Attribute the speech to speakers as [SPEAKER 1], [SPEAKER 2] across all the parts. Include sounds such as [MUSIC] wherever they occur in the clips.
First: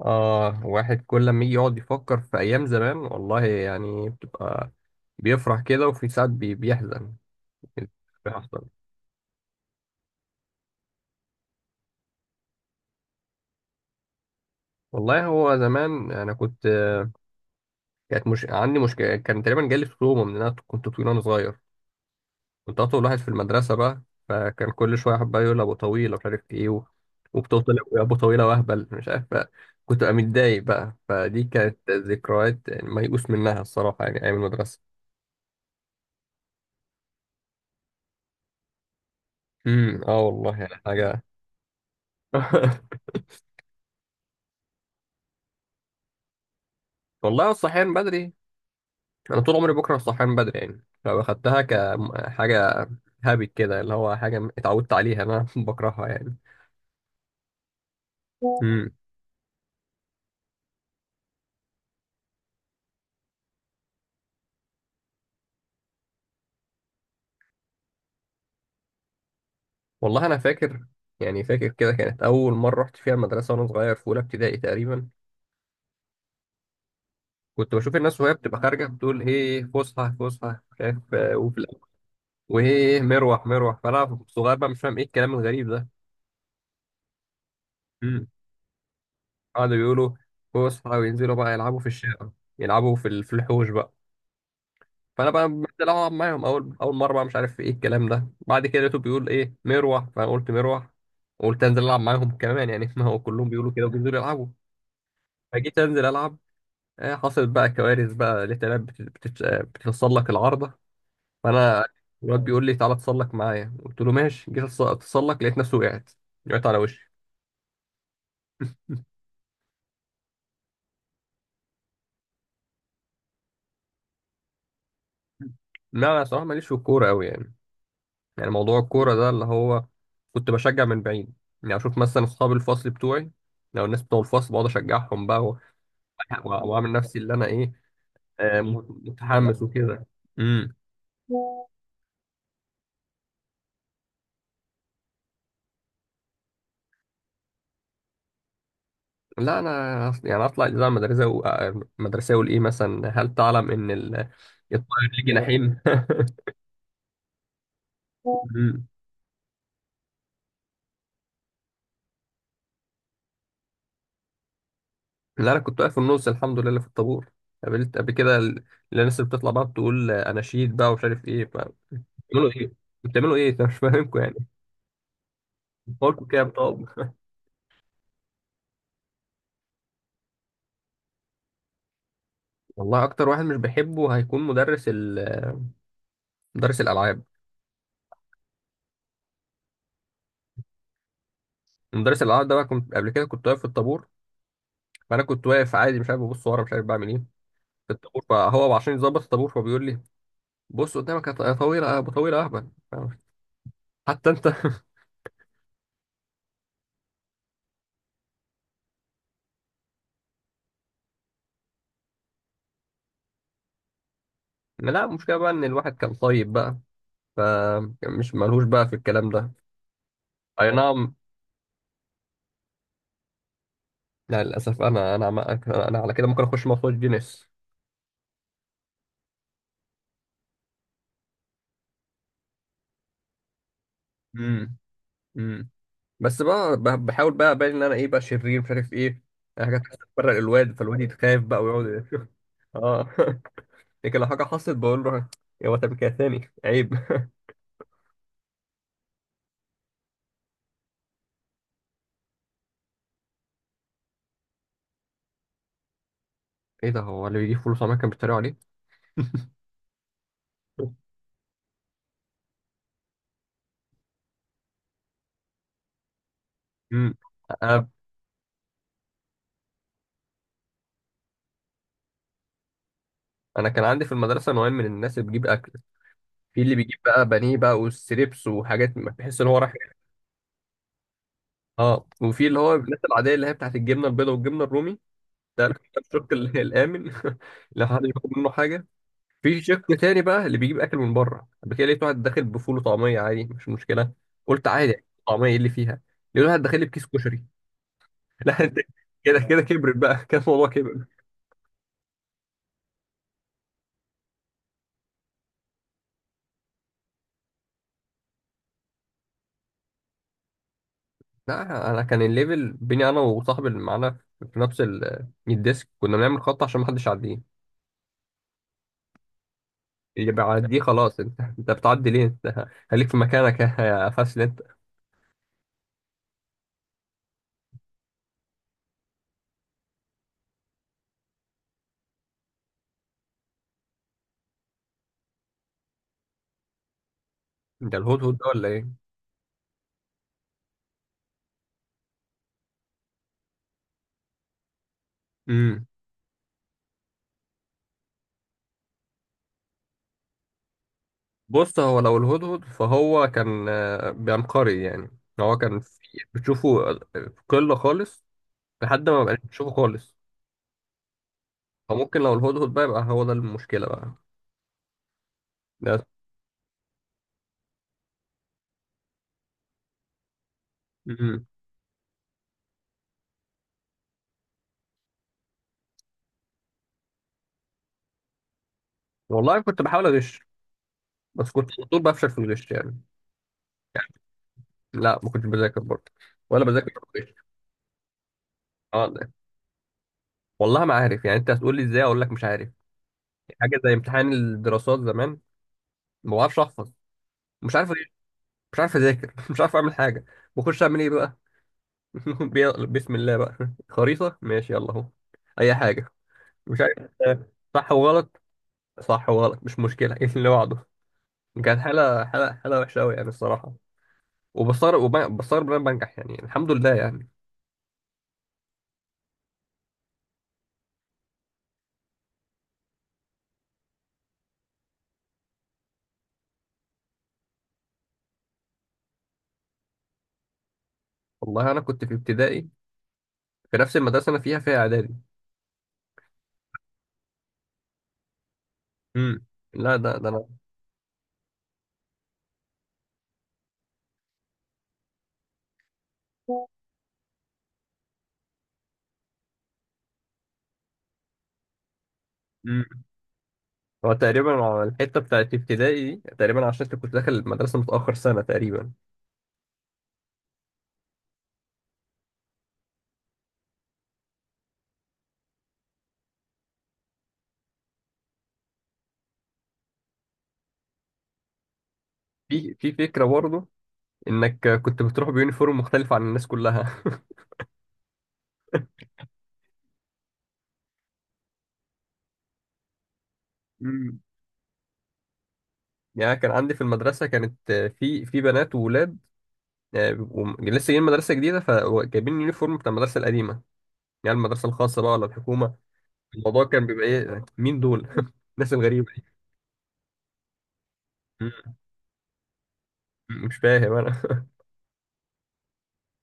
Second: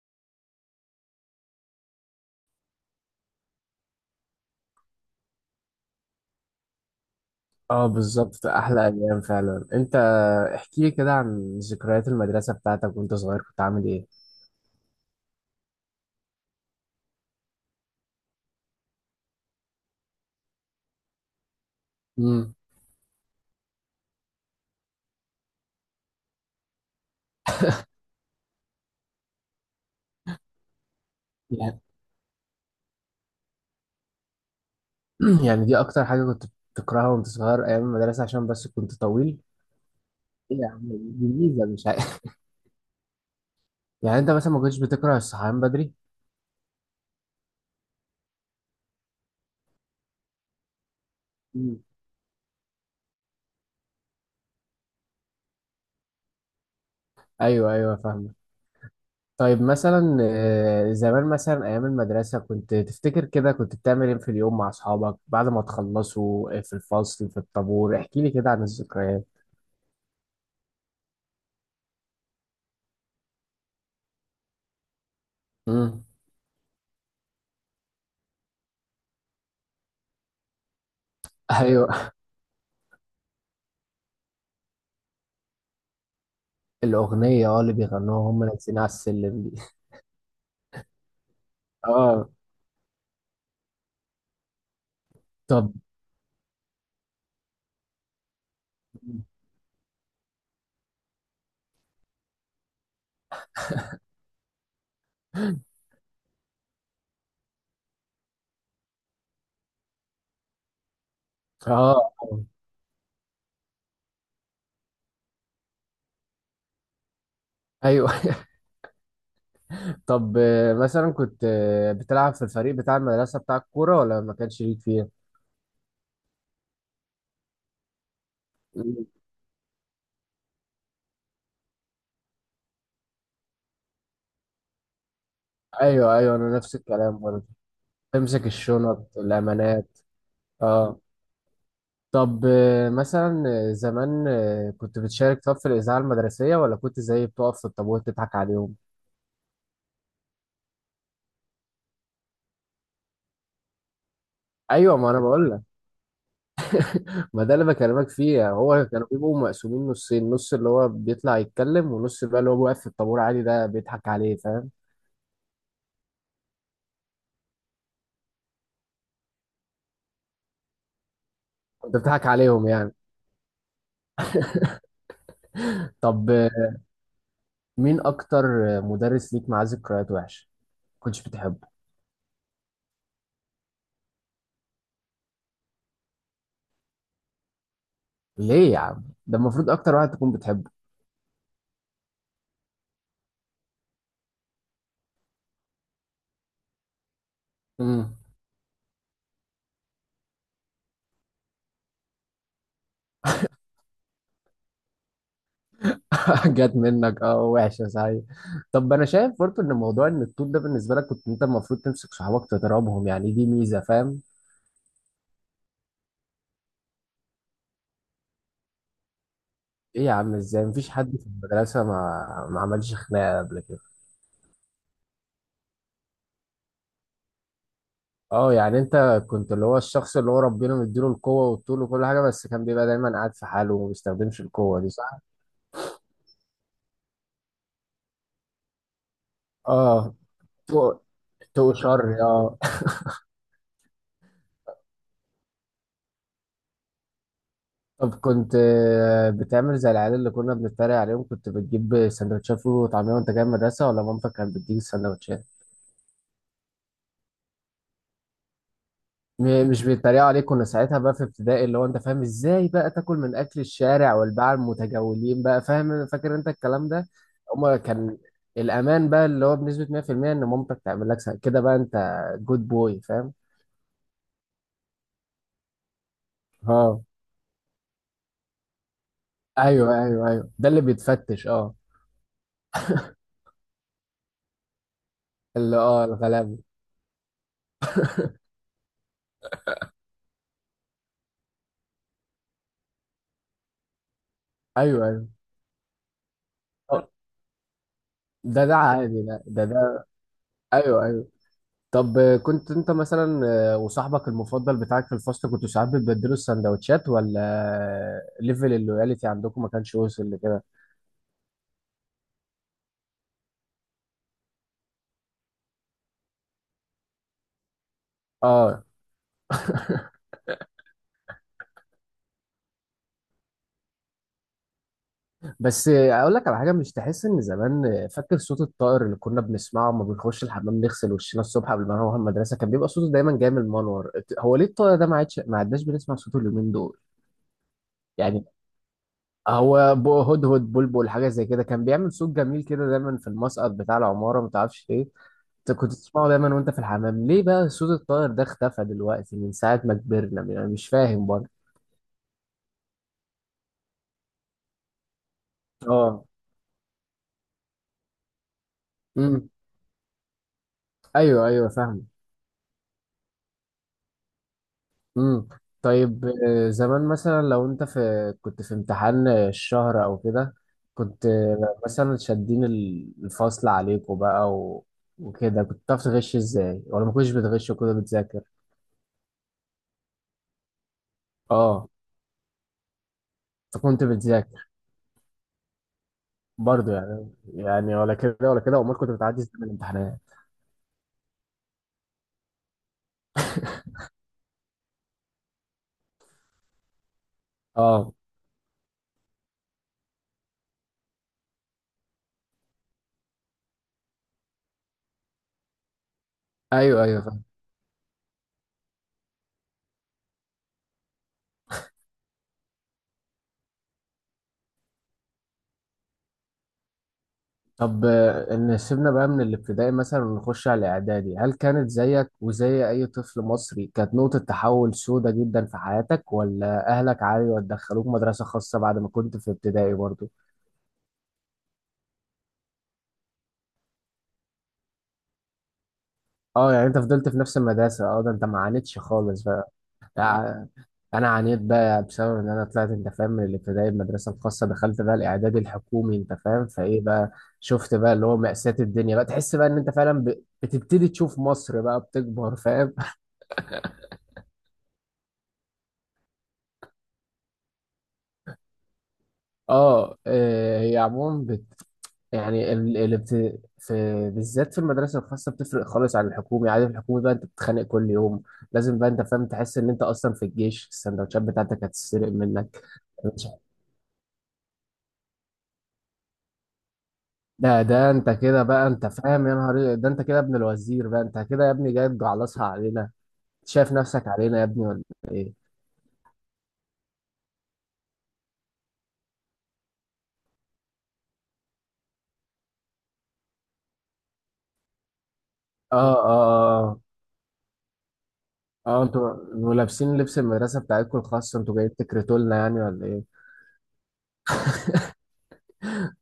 [SPEAKER 1] آه، واحد كل لما يجي يقعد يفكر في أيام زمان والله يعني بتبقى بيفرح كده، وفي ساعات بيحزن.
[SPEAKER 2] اه بالظبط، ده
[SPEAKER 1] بيحصل.
[SPEAKER 2] احلى ايام فعلا. انت احكي لي كده عن ذكريات المدرسه بتاعتك وانت صغير، كنت عامل ايه؟
[SPEAKER 1] والله هو زمان أنا كنت، مش عندي مشكلة، كان تقريبا جالي ستوما من إن أنا كنت طويل وأنا صغير.
[SPEAKER 2] امم
[SPEAKER 1] كنت أطول واحد في المدرسة بقى، فكان كل شوية حد بقى يقول أبو طويل ومش عارف إيه وبتوصل يا أبو طويلة وأهبل مش عارف بقى. كنت أبقى متضايق بقى، فدي كانت
[SPEAKER 2] يعني
[SPEAKER 1] ذكريات يعني ميؤوس منها الصراحة، يعني أيام المدرسة.
[SPEAKER 2] [CLEARS THROAT] يعني دي اكتر حاجه كنت بتكرهها وانت صغير، ايام المدرسه، عشان بس كنت طويل؟
[SPEAKER 1] اه
[SPEAKER 2] ايه
[SPEAKER 1] والله
[SPEAKER 2] يا
[SPEAKER 1] يعني
[SPEAKER 2] عم،
[SPEAKER 1] حاجة.
[SPEAKER 2] دي ميزه مش عارف.
[SPEAKER 1] [LAUGHS]
[SPEAKER 2] [LAUGHS] يعني انت مثلا ما كنتش بتكره الصحيان بدري؟
[SPEAKER 1] والله الصحيان بدري، انا طول عمري بكره الصحيان بدري، يعني لو اخدتها
[SPEAKER 2] مم.
[SPEAKER 1] كحاجه هابت كده اللي هو حاجه اتعودت عليها انا، [LAUGHS] بكرهها يعني.
[SPEAKER 2] ايوه ايوه فاهمه.
[SPEAKER 1] امم.
[SPEAKER 2] طيب مثلا زمان مثلا ايام المدرسه، كنت تفتكر كده كنت بتعمل ايه في اليوم مع اصحابك بعد ما تخلصوا في الفصل، في الطابور؟ احكي لي كده عن الذكريات.
[SPEAKER 1] والله انا فاكر، يعني فاكر كده كانت اول مره رحت فيها المدرسه وانا صغير في اولى ابتدائي تقريبا.
[SPEAKER 2] امم
[SPEAKER 1] كنت بشوف الناس وهي بتبقى خارجه بتقول ايه فسحه فسحه مش عارف
[SPEAKER 2] [LAUGHS]
[SPEAKER 1] وفي الآخر،
[SPEAKER 2] ايوه،
[SPEAKER 1] وايه مروح مروح، فانا صغير بقى مش فاهم ايه الكلام الغريب ده.
[SPEAKER 2] الأغنية اه اللي
[SPEAKER 1] امم.
[SPEAKER 2] بيغنوها هم نازلين على السلم دي.
[SPEAKER 1] قعدوا يقولوا فسحه وينزلوا بقى يلعبوا في
[SPEAKER 2] اه.
[SPEAKER 1] الشارع، يلعبوا في الحوش بقى. فانا بقى
[SPEAKER 2] طب.
[SPEAKER 1] بدات العب معاهم، اول مره بقى مش عارف ايه الكلام ده، بعد كده لقيته بيقول ايه مروح، فانا قلت مروح. قلت انزل العب معاهم كمان يعني، [LAUGHS] ما هو كلهم بيقولوا كده وبينزلوا يلعبوا. فجيت انزل العب، حصلت بقى كوارث بقى. لقيت العيال بتتسلق العارضه. فانا
[SPEAKER 2] اه.
[SPEAKER 1] الواد بيقول لي تعالى اتسلق معايا، قلت له ماشي، جيت اتسلق لقيت نفسي وقعت، وقعت على وشي.
[SPEAKER 2] ايوه. [LAUGHS] طب مثلا كنت بتلعب في الفريق بتاع المدرسة بتاع الكورة، ولا ما كانش ليك فيه؟
[SPEAKER 1] لا انا صراحه ماليش في الكوره قوي يعني. يعني موضوع الكورة ده اللي هو كنت بشجع من بعيد، يعني أشوف مثلا أصحاب الفصل بتوعي، لو الناس بتوع الفصل بقعد أشجعهم بقى،
[SPEAKER 2] ايوه ايوه، انا نفس
[SPEAKER 1] وأعمل نفسي
[SPEAKER 2] الكلام
[SPEAKER 1] اللي أنا
[SPEAKER 2] برضه.
[SPEAKER 1] إيه،
[SPEAKER 2] تمسك
[SPEAKER 1] آه،
[SPEAKER 2] الشنط
[SPEAKER 1] متحمس
[SPEAKER 2] الأمانات.
[SPEAKER 1] وكده. امم.
[SPEAKER 2] اه. طب مثلا زمان كنت بتشارك طب في الإذاعة المدرسية، ولا كنت زي بتقف في الطابور تضحك عليهم؟
[SPEAKER 1] لا انا يعني اطلع الاذاعه المدرسيه المدرسيه الايه مثلا هل تعلم ان
[SPEAKER 2] ايوه،
[SPEAKER 1] الطائر
[SPEAKER 2] ما انا
[SPEAKER 1] ليه
[SPEAKER 2] بقول لك،
[SPEAKER 1] جناحين. [LAUGHS]
[SPEAKER 2] ما ده اللي بكلمك فيه يعني. هو
[SPEAKER 1] مم.
[SPEAKER 2] كانوا بيبقوا مقسومين نصين، نص اللي هو بيطلع يتكلم ونص بقى اللي هو واقف في الطابور عادي ده بيضحك عليه، فاهم؟
[SPEAKER 1] لا انا كنت واقف في النص الحمد لله اللي في الطابور. قابلت قبل كده الناس اللي بتطلع بقى بتقول آه، اناشيد بقى ومش عارف ايه
[SPEAKER 2] انت بتضحك
[SPEAKER 1] بتعملوا
[SPEAKER 2] عليهم
[SPEAKER 1] ايه،
[SPEAKER 2] يعني.
[SPEAKER 1] بتعملوا ايه؟ [LAUGHS] أنا مش فاهمكم يعني.
[SPEAKER 2] طب
[SPEAKER 1] فكك يا طب.
[SPEAKER 2] مين اكتر مدرس ليك معاه ذكريات وحشه، ما كنتش بتحبه؟
[SPEAKER 1] والله اكتر واحد مش بحبه هيكون مدرس ال... مدرس الالعاب.
[SPEAKER 2] ليه يا عم؟ ده المفروض اكتر واحد تكون بتحبه.
[SPEAKER 1] مدرس الالعاب ده بقى كنت قبل كده كنت واقف في الطابور، فانا كنت واقف عادي مش عارف ببص ورا مش عارف بعمل ايه في
[SPEAKER 2] امم
[SPEAKER 1] الطابور، فهو عشان يظبط الطابور فهو بيقول لي بص قدامك يا طويل يا ابو طويل يا اهبل. حتى انت. [LAUGHS]
[SPEAKER 2] [LAUGHS] جت منك اه، وحشه صحيح. طب انا شايف برضه ان موضوع ان الطول ده بالنسبه لك، كنت انت المفروض تمسك صحابك تضربهم يعني، دي ميزه فاهم.
[SPEAKER 1] لا المشكله بقى ان الواحد كان طيب بقى، فمش ملهوش بقى في الكلام ده.
[SPEAKER 2] ايه يا عم، ازاي
[SPEAKER 1] اي
[SPEAKER 2] مفيش
[SPEAKER 1] نعم.
[SPEAKER 2] حد في المدرسه ما ما عملش خناقه قبل كده؟
[SPEAKER 1] لا للاسف انا انا على كده ممكن اخش مخرج جينيس.
[SPEAKER 2] اه، يعني انت كنت اللي هو الشخص اللي هو ربنا مديله القوة والطول وكل حاجة، بس كان بيبقى دايما قاعد في حاله وما بيستخدمش القوة دي، صح؟
[SPEAKER 1] امم. بس بقى بحاول بقى ابان ان انا ايه بقى شرير مش عارف ايه، يعني حاجات
[SPEAKER 2] اه.
[SPEAKER 1] تفرق الواد، فالواد
[SPEAKER 2] تو
[SPEAKER 1] يتخاف بقى
[SPEAKER 2] تو شر
[SPEAKER 1] ويقعد.
[SPEAKER 2] اه.
[SPEAKER 1] [LAUGHS] اه. لكن لو حاجه حصلت بقول له يا واد كده تاني عيب.
[SPEAKER 2] طب كنت بتعمل زي العيال اللي كنا بنتريق عليهم، كنت بتجيب سندوتشات فول وطعمية وانت جاي من المدرسة، ولا مامتك كانت بتديك السندوتشات؟
[SPEAKER 1] [LAUGHS] ايه ده، هو اللي بيجيب فلوس عمال كان بيتريقوا عليه؟
[SPEAKER 2] م- مش بيتريقوا عليك، كنا ساعتها بقى في ابتدائي اللي هو انت فاهم ازاي بقى تاكل من اكل الشارع والباعة المتجولين بقى، فاهم؟ فاكر انت الكلام ده؟
[SPEAKER 1] امم.
[SPEAKER 2] هما
[SPEAKER 1] انا
[SPEAKER 2] كان الامان بقى اللي هو بنسبة 100% ان مامتك تعمل لك سا- كده بقى. انت جود بوي فاهم.
[SPEAKER 1] انا كان عندي في المدرسه نوعين من الناس اللي بيجيب اكل، في اللي بيجيب
[SPEAKER 2] اه
[SPEAKER 1] بقى بانيه بقى والستريبس وحاجات ما تحس ان هو راح.
[SPEAKER 2] ايوه ايوه ايوه، ده اللي بيتفتش اه.
[SPEAKER 1] اه. وفي اللي هو الناس العاديه اللي هي بتاعت الجبنه البيضاء والجبنه الرومي، ده
[SPEAKER 2] اللي
[SPEAKER 1] [LAUGHS]
[SPEAKER 2] اه
[SPEAKER 1] الشق
[SPEAKER 2] الغلابة.
[SPEAKER 1] الامن. [LAUGHS] لو حد ياخد منه حاجه. في شق تاني بقى اللي بيجيب اكل من بره، قبل كده لقيت واحد داخل بفول وطعميه، عادي مش مشكله، قلت عادي
[SPEAKER 2] ايوه ايوه
[SPEAKER 1] طعميه ايه اللي فيها. لقيت واحد داخل لي
[SPEAKER 2] آه،
[SPEAKER 1] بكيس كشري، [LAUGHS] لا
[SPEAKER 2] ده ده
[SPEAKER 1] انت
[SPEAKER 2] عادي،
[SPEAKER 1] كده
[SPEAKER 2] لا
[SPEAKER 1] كده
[SPEAKER 2] ده
[SPEAKER 1] كبرت
[SPEAKER 2] ده
[SPEAKER 1] بقى. [LAUGHS] كان الموضوع
[SPEAKER 2] ايوه
[SPEAKER 1] كبر.
[SPEAKER 2] ايوه. طب كنت انت مثلا وصاحبك المفضل بتاعك في الفصل، كنتوا ساعات بتبدلوا السندوتشات ولا ليفل اللويالتي عندكم ما كانش وصل لكده؟
[SPEAKER 1] لا انا كان الليفل بيني انا وصاحبي اللي معانا في نفس الديسك، كنا بنعمل خط عشان ما حدش يعديه.
[SPEAKER 2] اه. [LAUGHS]
[SPEAKER 1] اللي بيعديه خلاص انت، انت بتعدي ليه؟ انت خليك في مكانك يا فاسل انت.
[SPEAKER 2] بس اقول لك على حاجه، مش تحس ان زمان فاكر صوت الطائر اللي كنا بنسمعه لما بنخش الحمام نغسل وشنا الصبح قبل ما نروح المدرسه، كان بيبقى صوته دايما جاي من المنور. هو ليه الطائر ده ما عادش، ما عدناش بنسمع صوته اليومين دول؟
[SPEAKER 1] انت الهدهد
[SPEAKER 2] يعني
[SPEAKER 1] ده ولا ايه؟
[SPEAKER 2] هو بو- هدهد، بلبل، حاجه زي كده كان بيعمل صوت جميل كده دايما في المسقط بتاع العماره، ما تعرفش ليه. انت
[SPEAKER 1] امم.
[SPEAKER 2] كنت تسمعه دايما وانت في الحمام، ليه بقى صوت الطائر ده اختفى دلوقتي من ساعه ما كبرنا يعني؟ مش فاهم برضه.
[SPEAKER 1] بص، هو لو الهدهد فهو كان آه، بينقري يعني. هو كان في
[SPEAKER 2] اه.
[SPEAKER 1] بتشوفه في قلة خالص لحد ما مبقاش
[SPEAKER 2] امم
[SPEAKER 1] بتشوفه خالص.
[SPEAKER 2] ايوه ايوه فاهم.
[SPEAKER 1] فممكن لو الهدهد بقى يبقى هو ده المشكلة بقى،
[SPEAKER 2] امم
[SPEAKER 1] بس.
[SPEAKER 2] طيب زمان مثلا، لو انت في كنت في امتحان الشهر او كده، كنت
[SPEAKER 1] مم.
[SPEAKER 2] مثلا شادين ال- الفصل عليكم بقى و... وكده، كنت بتعرف تغش ازاي، ولا ما كنتش بتغش وكده بتذاكر؟
[SPEAKER 1] والله كنت بحاول أغش، بس كنت على
[SPEAKER 2] اه،
[SPEAKER 1] طول بفشل في الغش يعني.
[SPEAKER 2] فكنت بتذاكر.
[SPEAKER 1] لا ما كنتش بذاكر برضه، ولا بذاكر
[SPEAKER 2] برضه
[SPEAKER 1] ولا
[SPEAKER 2] يعني،
[SPEAKER 1] بغش.
[SPEAKER 2] يعني ولا كده ولا كده، امال
[SPEAKER 1] اه
[SPEAKER 2] كنت
[SPEAKER 1] ده.
[SPEAKER 2] بتعدي ازاي من الامتحانات؟
[SPEAKER 1] والله ما عارف يعني، انت هتقول لي ازاي اقول لك مش عارف. يعني حاجة زي امتحان الدراسات زمان، ما بعرفش احفظ، مش عارف أغش،
[SPEAKER 2] اه
[SPEAKER 1] مش عارف اذاكر، [LAUGHS] مش عارف اعمل حاجة. بخش اعمل ايه بقى، [LAUGHS] بسم الله بقى. خريطة ماشي يلا اهو، أي حاجة، مش
[SPEAKER 2] ايوه
[SPEAKER 1] عارف.
[SPEAKER 2] ايوه فاهم.
[SPEAKER 1] صح وغلط، صح وغلط مش مشكلة. [LAUGHS] ايه اللي بعده. كانت حالة حالة وحشة أوي يعني الصراحة. وبستغرب بستغرب إن أنا بنجح، يعني الحمد لله يعني.
[SPEAKER 2] طب ان سيبنا بقى من الابتدائي مثلا ونخش على الاعدادي، هل كانت زيك وزي اي طفل مصري كانت نقطة تحول سودة جدا في حياتك، ولا اهلك عادي ودخلوك مدرسة خاصة بعد ما كنت في ابتدائي برضه؟
[SPEAKER 1] والله أنا كنت في ابتدائي في نفس المدرسة أنا فيها، إعدادي.
[SPEAKER 2] اه يعني انت فضلت في نفس المدرسة، اه ده انت ما عانيتش خالص
[SPEAKER 1] امم.
[SPEAKER 2] بقى.
[SPEAKER 1] لا ده أنا.
[SPEAKER 2] يعني انا عانيت بقى بسبب ان انا طلعت انت فاهم من الابتدائي المدرسه الخاصه، دخلت بقى الاعدادي الحكومي انت فاهم، فايه بقى؟ شفت بقى اللي هو مأساة الدنيا بقى، تحس بقى ان انت فعلا ب- بتبتدي تشوف مصر بقى بتكبر،
[SPEAKER 1] امم.
[SPEAKER 2] فاهم؟
[SPEAKER 1] هو تقريبا على الحتة بتاعت ابتدائي دي، تقريبا عشان أنت كنت داخل المدرسة متأخر سنة تقريبا.
[SPEAKER 2] [LAUGHS] اه هي عموما بت... يعني ال... ال... بت... في بالذات في المدرسه الخاصه بتفرق خالص عن الحكومي. عادي في الحكومي بقى انت بتتخانق كل يوم، لازم بقى انت فاهم تحس ان انت اصلا في الجيش، السندوتشات بتاعتك هتتسرق
[SPEAKER 1] في
[SPEAKER 2] منك.
[SPEAKER 1] في فكرة برضه إنك كنت بتروح بيونيفورم مختلف عن الناس كلها.
[SPEAKER 2] ده ده انت كده بقى انت فاهم، يا نهار إيه، ده انت كده ابن الوزير بقى، انت كده يا ابني جاي تجعلصها علينا؟ شايف نفسك
[SPEAKER 1] [LAUGHS]
[SPEAKER 2] علينا يا ابني ولا ايه؟
[SPEAKER 1] يعني كان عندي في المدرسة كانت آه، في بنات وولاد، آه، بيبقوا لسه جايين مدرسة جديدة فجايبين اليونيفورم بتاع المدرسة القديمة، يعني المدرسة الخاصة بقى ولا الحكومة.
[SPEAKER 2] اه اه
[SPEAKER 1] الموضوع كان
[SPEAKER 2] اه
[SPEAKER 1] بيبقى إيه مين دول؟ [LAUGHS] الناس
[SPEAKER 2] اه.
[SPEAKER 1] الغريبة دي،
[SPEAKER 2] انتوا انتوا لابسين لبس المدرسه بتاعتكم الخاص،
[SPEAKER 1] م-
[SPEAKER 2] انتوا جايين تكرتوا لنا يعني ولا ايه؟
[SPEAKER 1] مش فاهم أنا. [LAUGHS]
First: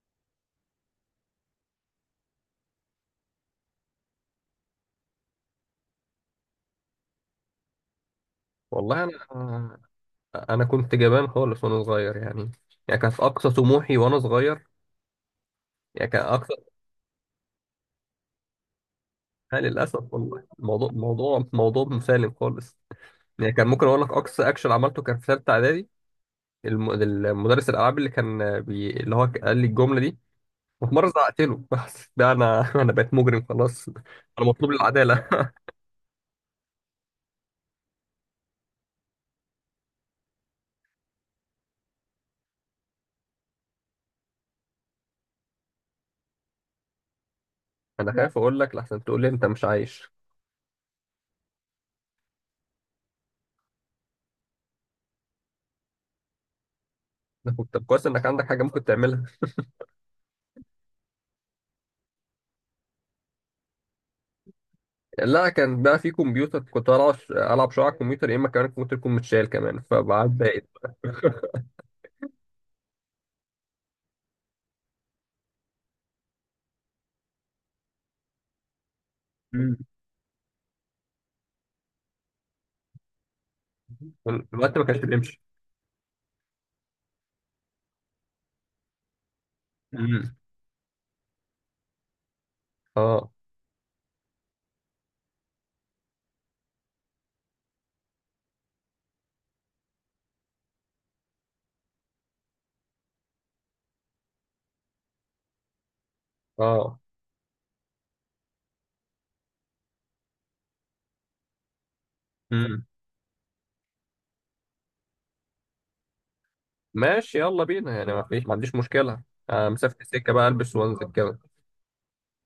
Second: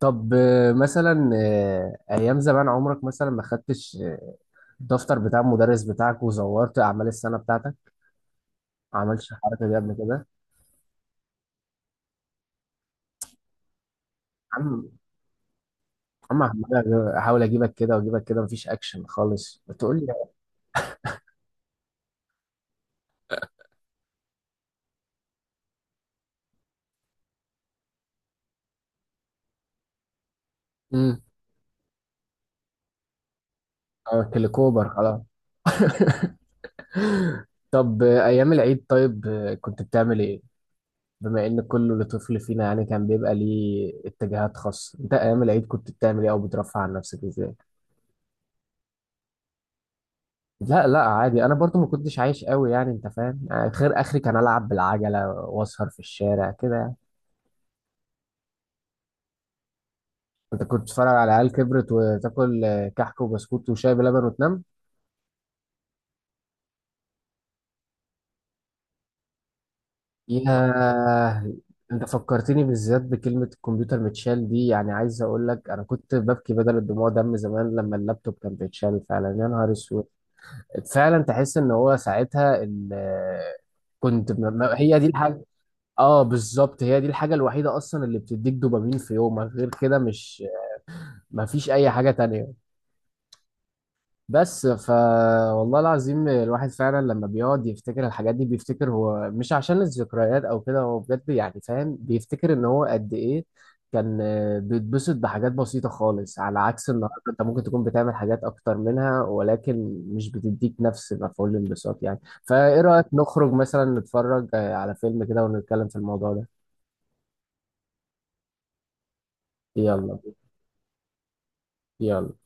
[SPEAKER 2] طب مثلا ايام زمان عمرك مثلا ما خدتش الدفتر بتاع المدرس بتاعك وزورت اعمال السنه بتاعتك؟ ما
[SPEAKER 1] والله
[SPEAKER 2] عملتش الحركه دي
[SPEAKER 1] أنا
[SPEAKER 2] قبل كده؟
[SPEAKER 1] أنا كنت جبان خالص وأنا صغير يعني. يعني كان في أقصى طموحي وأنا صغير،
[SPEAKER 2] عم
[SPEAKER 1] يعني كان
[SPEAKER 2] عم
[SPEAKER 1] أقصى،
[SPEAKER 2] عمال احاول اجيبك كده واجيبك كده، مفيش اكشن
[SPEAKER 1] لا
[SPEAKER 2] خالص بتقول لي.
[SPEAKER 1] للأسف والله الموضوع موضوع مسالم خالص. يعني كان ممكن أقول لك أقصى أكشن عملته كان في ثالثة إعدادي، المدرس الألعاب اللي كان اللي هو قال لي الجملة دي، وفي مرة
[SPEAKER 2] امم.
[SPEAKER 1] زعقت له، بس ده أنا [LAUGHS] أنا بقيت مجرم خلاص. أنا مطلوب
[SPEAKER 2] كليكوبر خلاص.
[SPEAKER 1] العدالة.
[SPEAKER 2] طب أيام العيد، طيب كنت بتعمل إيه؟ بما إن كل طفل فينا يعني كان بيبقى ليه اتجاهات خاصة، أنت أيام العيد كنت بتعمل إيه، أو بترفع عن نفسك إزاي؟
[SPEAKER 1] [LAUGHS] أنا خايف أقول لك لحسن تقول لي أنت مش عايش.
[SPEAKER 2] لا لا عادي، أنا برضو ما كنتش عايش قوي يعني أنت فاهم؟ يعني خير آخري كان ألعب بالعجلة وأسهر في الشارع كده يعني.
[SPEAKER 1] أنا كنت طب كويس إنك عندك حاجة ممكن تعملها.
[SPEAKER 2] أنت كنت بتتفرج على عيال كبرت، وتاكل كحك وبسكوت وشاي بلبن وتنام؟
[SPEAKER 1] لا كان بقى في كمبيوتر، كنت ألعب، ألعب شوية على الكمبيوتر يا إما كمان الكمبيوتر يكون متشال كمان فبعد بقيت.
[SPEAKER 2] ياه. انت فكرتني بالذات بكلمة الكمبيوتر متشال دي، يعني عايز اقول لك انا كنت ببكي بدل الدموع دم زمان لما اللابتوب كان بيتشال، فعلا يا نهار
[SPEAKER 1] مم.
[SPEAKER 2] اسود. فعلا تحس ان هو ساعتها ال- كنت م- م-
[SPEAKER 1] الوقت ما كانش
[SPEAKER 2] هي دي
[SPEAKER 1] بيمشي.
[SPEAKER 2] الحاجة. اه بالظبط، هي دي الحاجة الوحيدة اصلا اللي بتديك دوبامين في يومك، غير كده
[SPEAKER 1] مم.
[SPEAKER 2] مش مفيش اي حاجة تانية.
[SPEAKER 1] اه.
[SPEAKER 2] بس ف والله العظيم، الواحد فعلا لما بيقعد يفتكر الحاجات دي، بيفتكر هو مش عشان الذكريات او كده، هو بجد يعني فاهم، بيفتكر ان هو قد ايه كان بيتبسط بحاجات بسيطة خالص، على عكس
[SPEAKER 1] اه.
[SPEAKER 2] النهارده انت ممكن تكون بتعمل حاجات اكتر منها ولكن مش بتديك نفس مفعول الانبساط يعني. فايه
[SPEAKER 1] امم.
[SPEAKER 2] رأيك نخرج مثلا نتفرج على فيلم كده ونتكلم في الموضوع ده؟
[SPEAKER 1] ماشي يلا بينا يعني، ما فيش، ما عنديش مشكلة. آه، مسافة
[SPEAKER 2] يلا.
[SPEAKER 1] السكة بقى البس وانزل كده.
[SPEAKER 2] يلا.